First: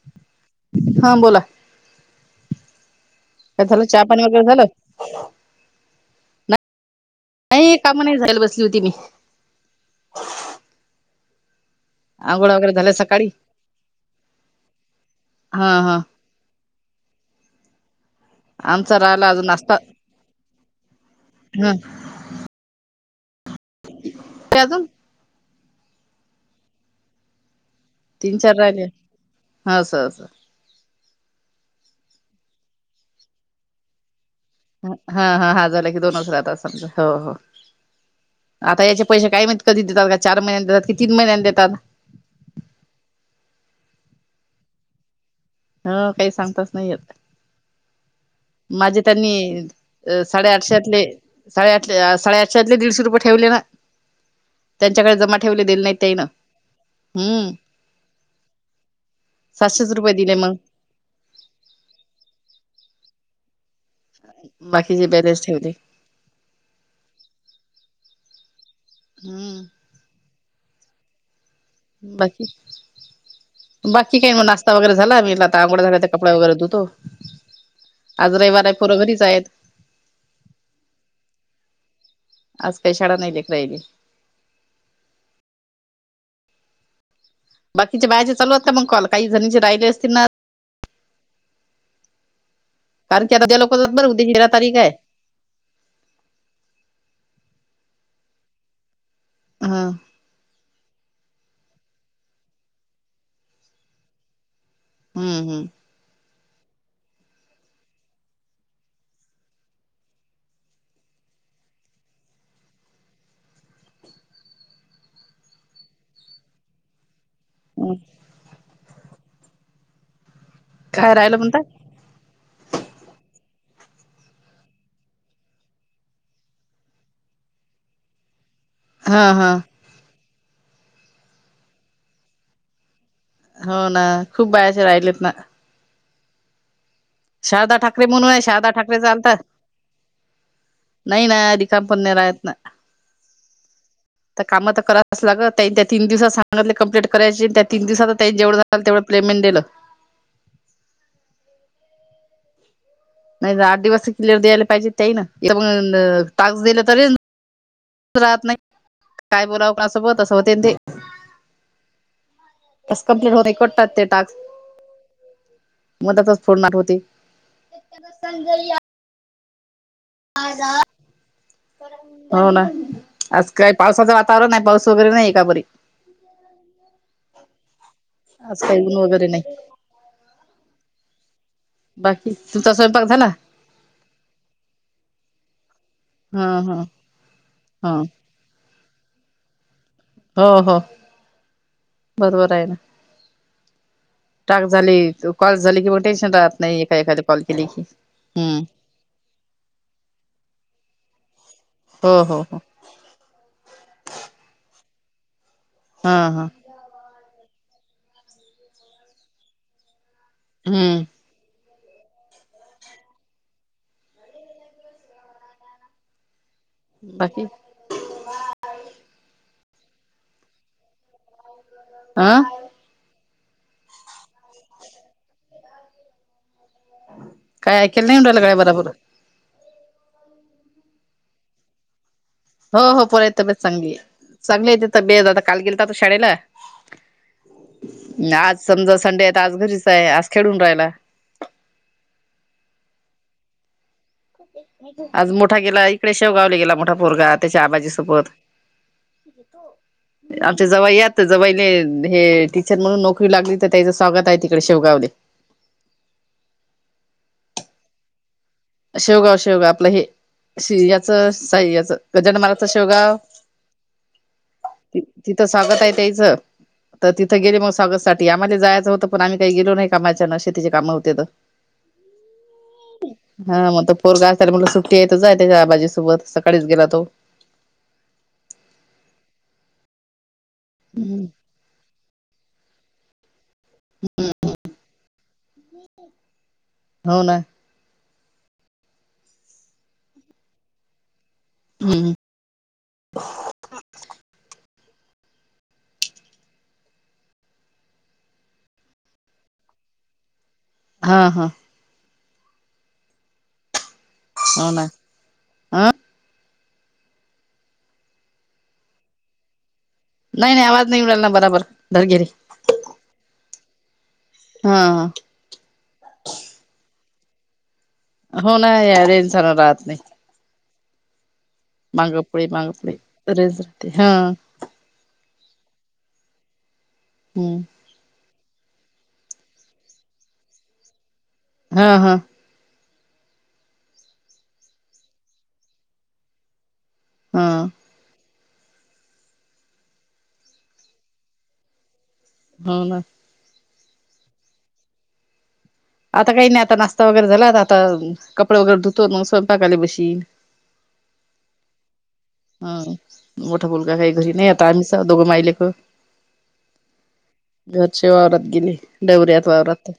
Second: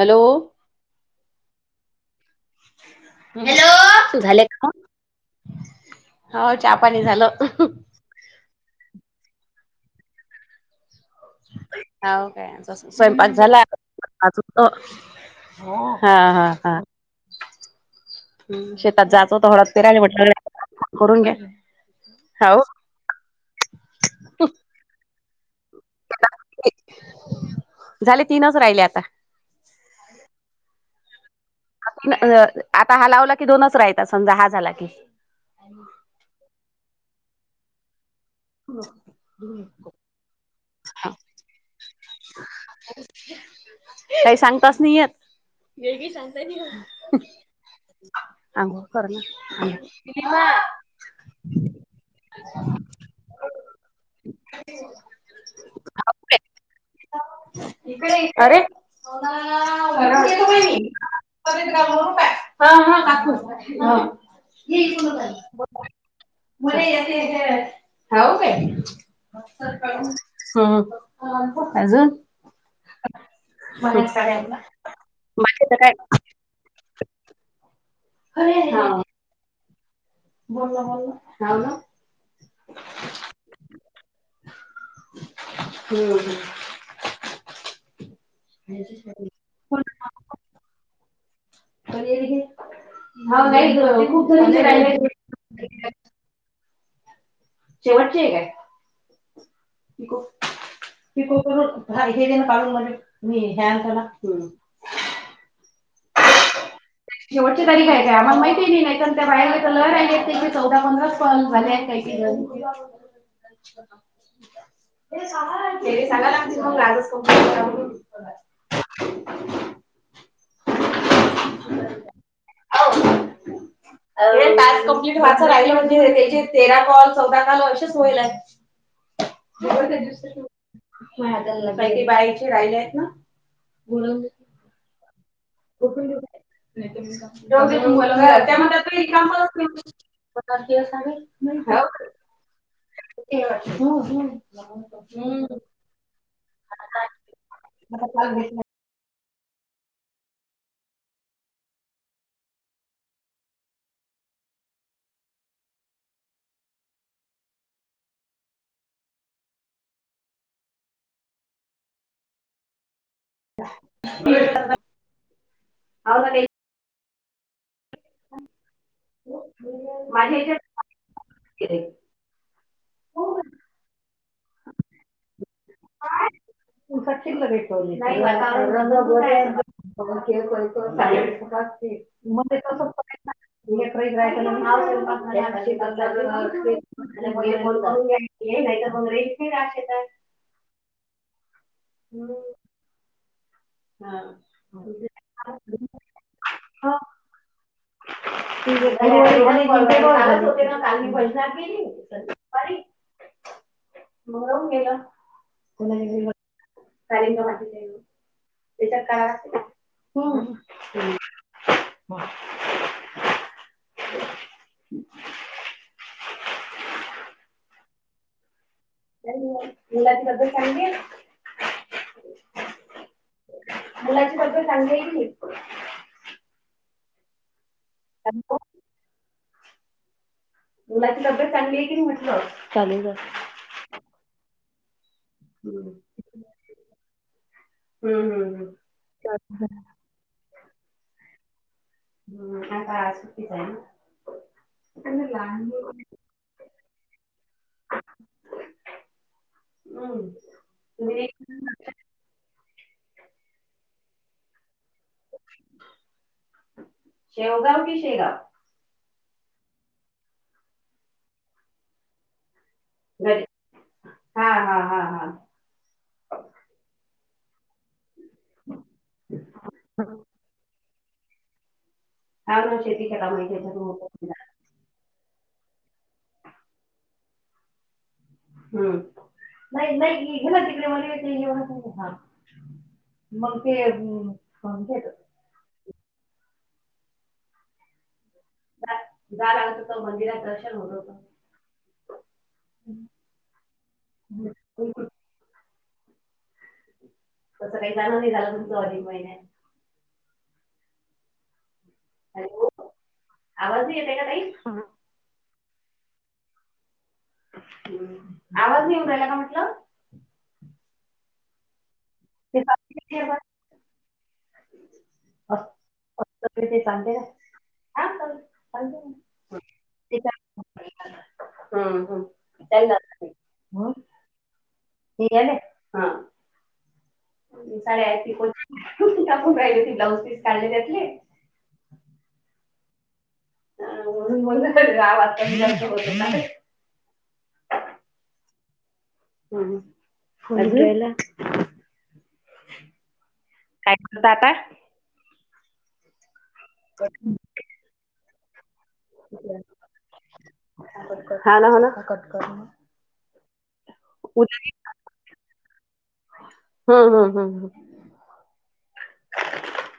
Hello. हा बोला, काय हॅलो झालं चहा तू पाणी झाले वगैरे झालं का हो चहा पाणी झालं नाही काम नाही जायला बसली होती मी हो आंघोळ वगैरे काय झाल्या सकाळी स्वयंपाक झाला, आता हा हा हा आमचा शेतात राहिला जातो अजून नाश्ता तर म्हटलं करुन घ्या, ह काहो [unintelligible] [unintelligible] तीन चार राहिले राहीले, आता अस आता हा लावला की दोनच राहता समजा हा झाला की, हा हा हा झाला की दोनच राहत असेल हो हो आता याचे पैसे काही माहित कधी देतात का चार महिन्यांत देतात की तीन महिन्यांत देतात. काही सांगताच नाही येत. वेगळी ह काही सांगताच नाही येत सांगता त अग माझे कर त्यांनी अ ना साडेआठशेतले साडेआठ साडेआठशेतले दीडशे रुपये ठेवले ना त्यांच्याकडे जमा ठेवले दिले नाहीत त्या ना, अरे सातशेच रुपये दिले मग हा हा काकू बाकीची बॅलेनस ठेवली. मला येत हो का हम्म हा हा बाकी, मला बाकी काय मग साड्याला नाश्ता वगैरे झाला आता बाकीच अंघोळ झाली कपडे वैगरे धुतो, आज रविवार आहे. पोरं घरीच आहेत. बोलल बोलल ह आज मग काही शाळा नाही लेकरं यायली. हम्म बाकीच्या बायांचे चालू असता मग कॉल काही जणीची राहिले असती ना, कारण की आता उद्या लोक बरं खुप उद्याची तेरा जणींची तारीख आहे. राहिले शेवटचे काय हा िक करून हे ना काढून द्या [inaudible] ह शेवटे तरी काहीयचय आ मला माहिती आहे नाहीत त्या बाहेरला तर लह आहिले आहेत ते चौदा पंधरा पण झाले आहेत काही केलं चछ हे चांग लागते र चांग लागते मग राज क हम् [unintelligible] खाय राहियलंणता ह पा कमप्लीिट वाचं राहिलं म्हणजे त्याचे तेरा कॉल चौदा कॉल असेच होईल आहे [inaudible] हा हा काही काही ते बायांचे राहिले आहेत ना, हो ना खूप बायांचे राहिलेत ना, त्या शारदा ठाकरे म्हणून आहे शारदा म्हणतात ठाकरेचा काम आलता करत नाही, ना रिकाम पण नाही राहत ना. प तर काम तर करायच लाग त्याीन दिवसात सांगत कंप्लीट करायची त्या तन दिवसात मग जेवढं झालं तेवढं प्मेट दिलं नाही आठ दिवस क्लअर द्यायला पाहिजे ते ना मग तास दिलं तरी राहत नाही काय बोलावं कोणासोबत असं होते ते कमप्लीट होत कतात ते टास्क मदातच फोडनार् होती. [unintelligible] [inaudible] [unintelligible] हो ना आज काही पावसाचं वातावरण ये, पाऊस वगैरे नाही का पोरी. [unintelligible] आज बघ काही ऊन वगैरे नाही खळ कतो [unintelligible] बाकी तुमचा स्वयंपाक झाला. हा [unintelligible] हा हा [unintelligible] हो हो बरोबर आहे ना हा. टाक झाली कॉल झाली की मग टेन्शन राहत नाही एका एखाद कॉल केली की हम्म. पै [unintelligible] हो हो हो मंग वाहून गेल, नाही हा गेल. हा कारंग त्याच्या काळ हम्म [unintelligible] [inaudible] बाकी मुलाची तब्येत पाणी आ मुलाची तब्येत चांगली ये का नाही. काही ऐकल नाही येऊन राहील बराबर. मुलाची तब्येत चांगली आहे की नाही म्हटलं. हो हो चालेल पोराची तब्येत चांगली चांगली ये काल गेलता. शाळेला. आज समजा संडे आहे तर आज घरीच आहे आज खेळून राहायला ह का आज सुट्टी आज मोठा गेला इकडे शेवगावल गेला मोठा फोरगा त्याच्या आबाजीसोबत. हम्म. आमच्या जवाई तुम्ही जवाई हे म्हणून नोकरी लागली तर त्याचं स्वागत आहे तिकडे शेवगावले शेवगाव की शेगाव? शेवगाव शेवगाव आपलं हे श याचं साई याचं गजान माल शेवगाव गड- हा हा हा हा तिथंच स्वागत आहे त्यायच तर तिथं गेले मग स्वागतसाठी - ते आम्हाले जायचं होतं पण आ्ही काही गेलो नाही कामाच्या ना शेती ची काम होते तर त्या आप शेती काम मोठी तुला ते येतच आहे आ बाजीसोबत सकाळीच गेला तो हम्म न नै घला तिकलेे म ह म ते हम् हो ना जा लागत होत मंदिरात दर्शन होत होत. हम् ह ह तसं काही झालं नाही, झाला म्हणतो अधिक महिन्यात हा हा. हॅलो आवाज नाही येत का ताई आ ् आवाज येवू राहिला का म्हटलं? नाही नाही आवाज नाही येवू राहीला, बराबर धर की रे ते सातशे तेरा हा हा. आप आ कसे कांदे आण होणा यार इनसान रहात नाही. त्याच्या हम्म, मागं हम्म. पुढे मागं पुढे त्यांना तरच राहते हा. हे गेले हा. हम्म. साडी हाएती खूप म्हणून कापून राहिली, ती ब्लाऊज पीस काढले त्यातले हा हा. [unintelligible] हा. हा हा [unintelligible] हाव ना. काय करू आता? आता काही नाही आता, नाश्ता वगैरे झाला आता कपडे वगैरे धुतो, मग स्वयंपाकाले बशीन हा ना हा ना. हा. मोठा मुलगा काही घरी नाही उद्या आता, आम्ही दोघंच माई लेकर हम्म हम्म हम्म घर हे वावरात गेले डवऱ्यात वावरात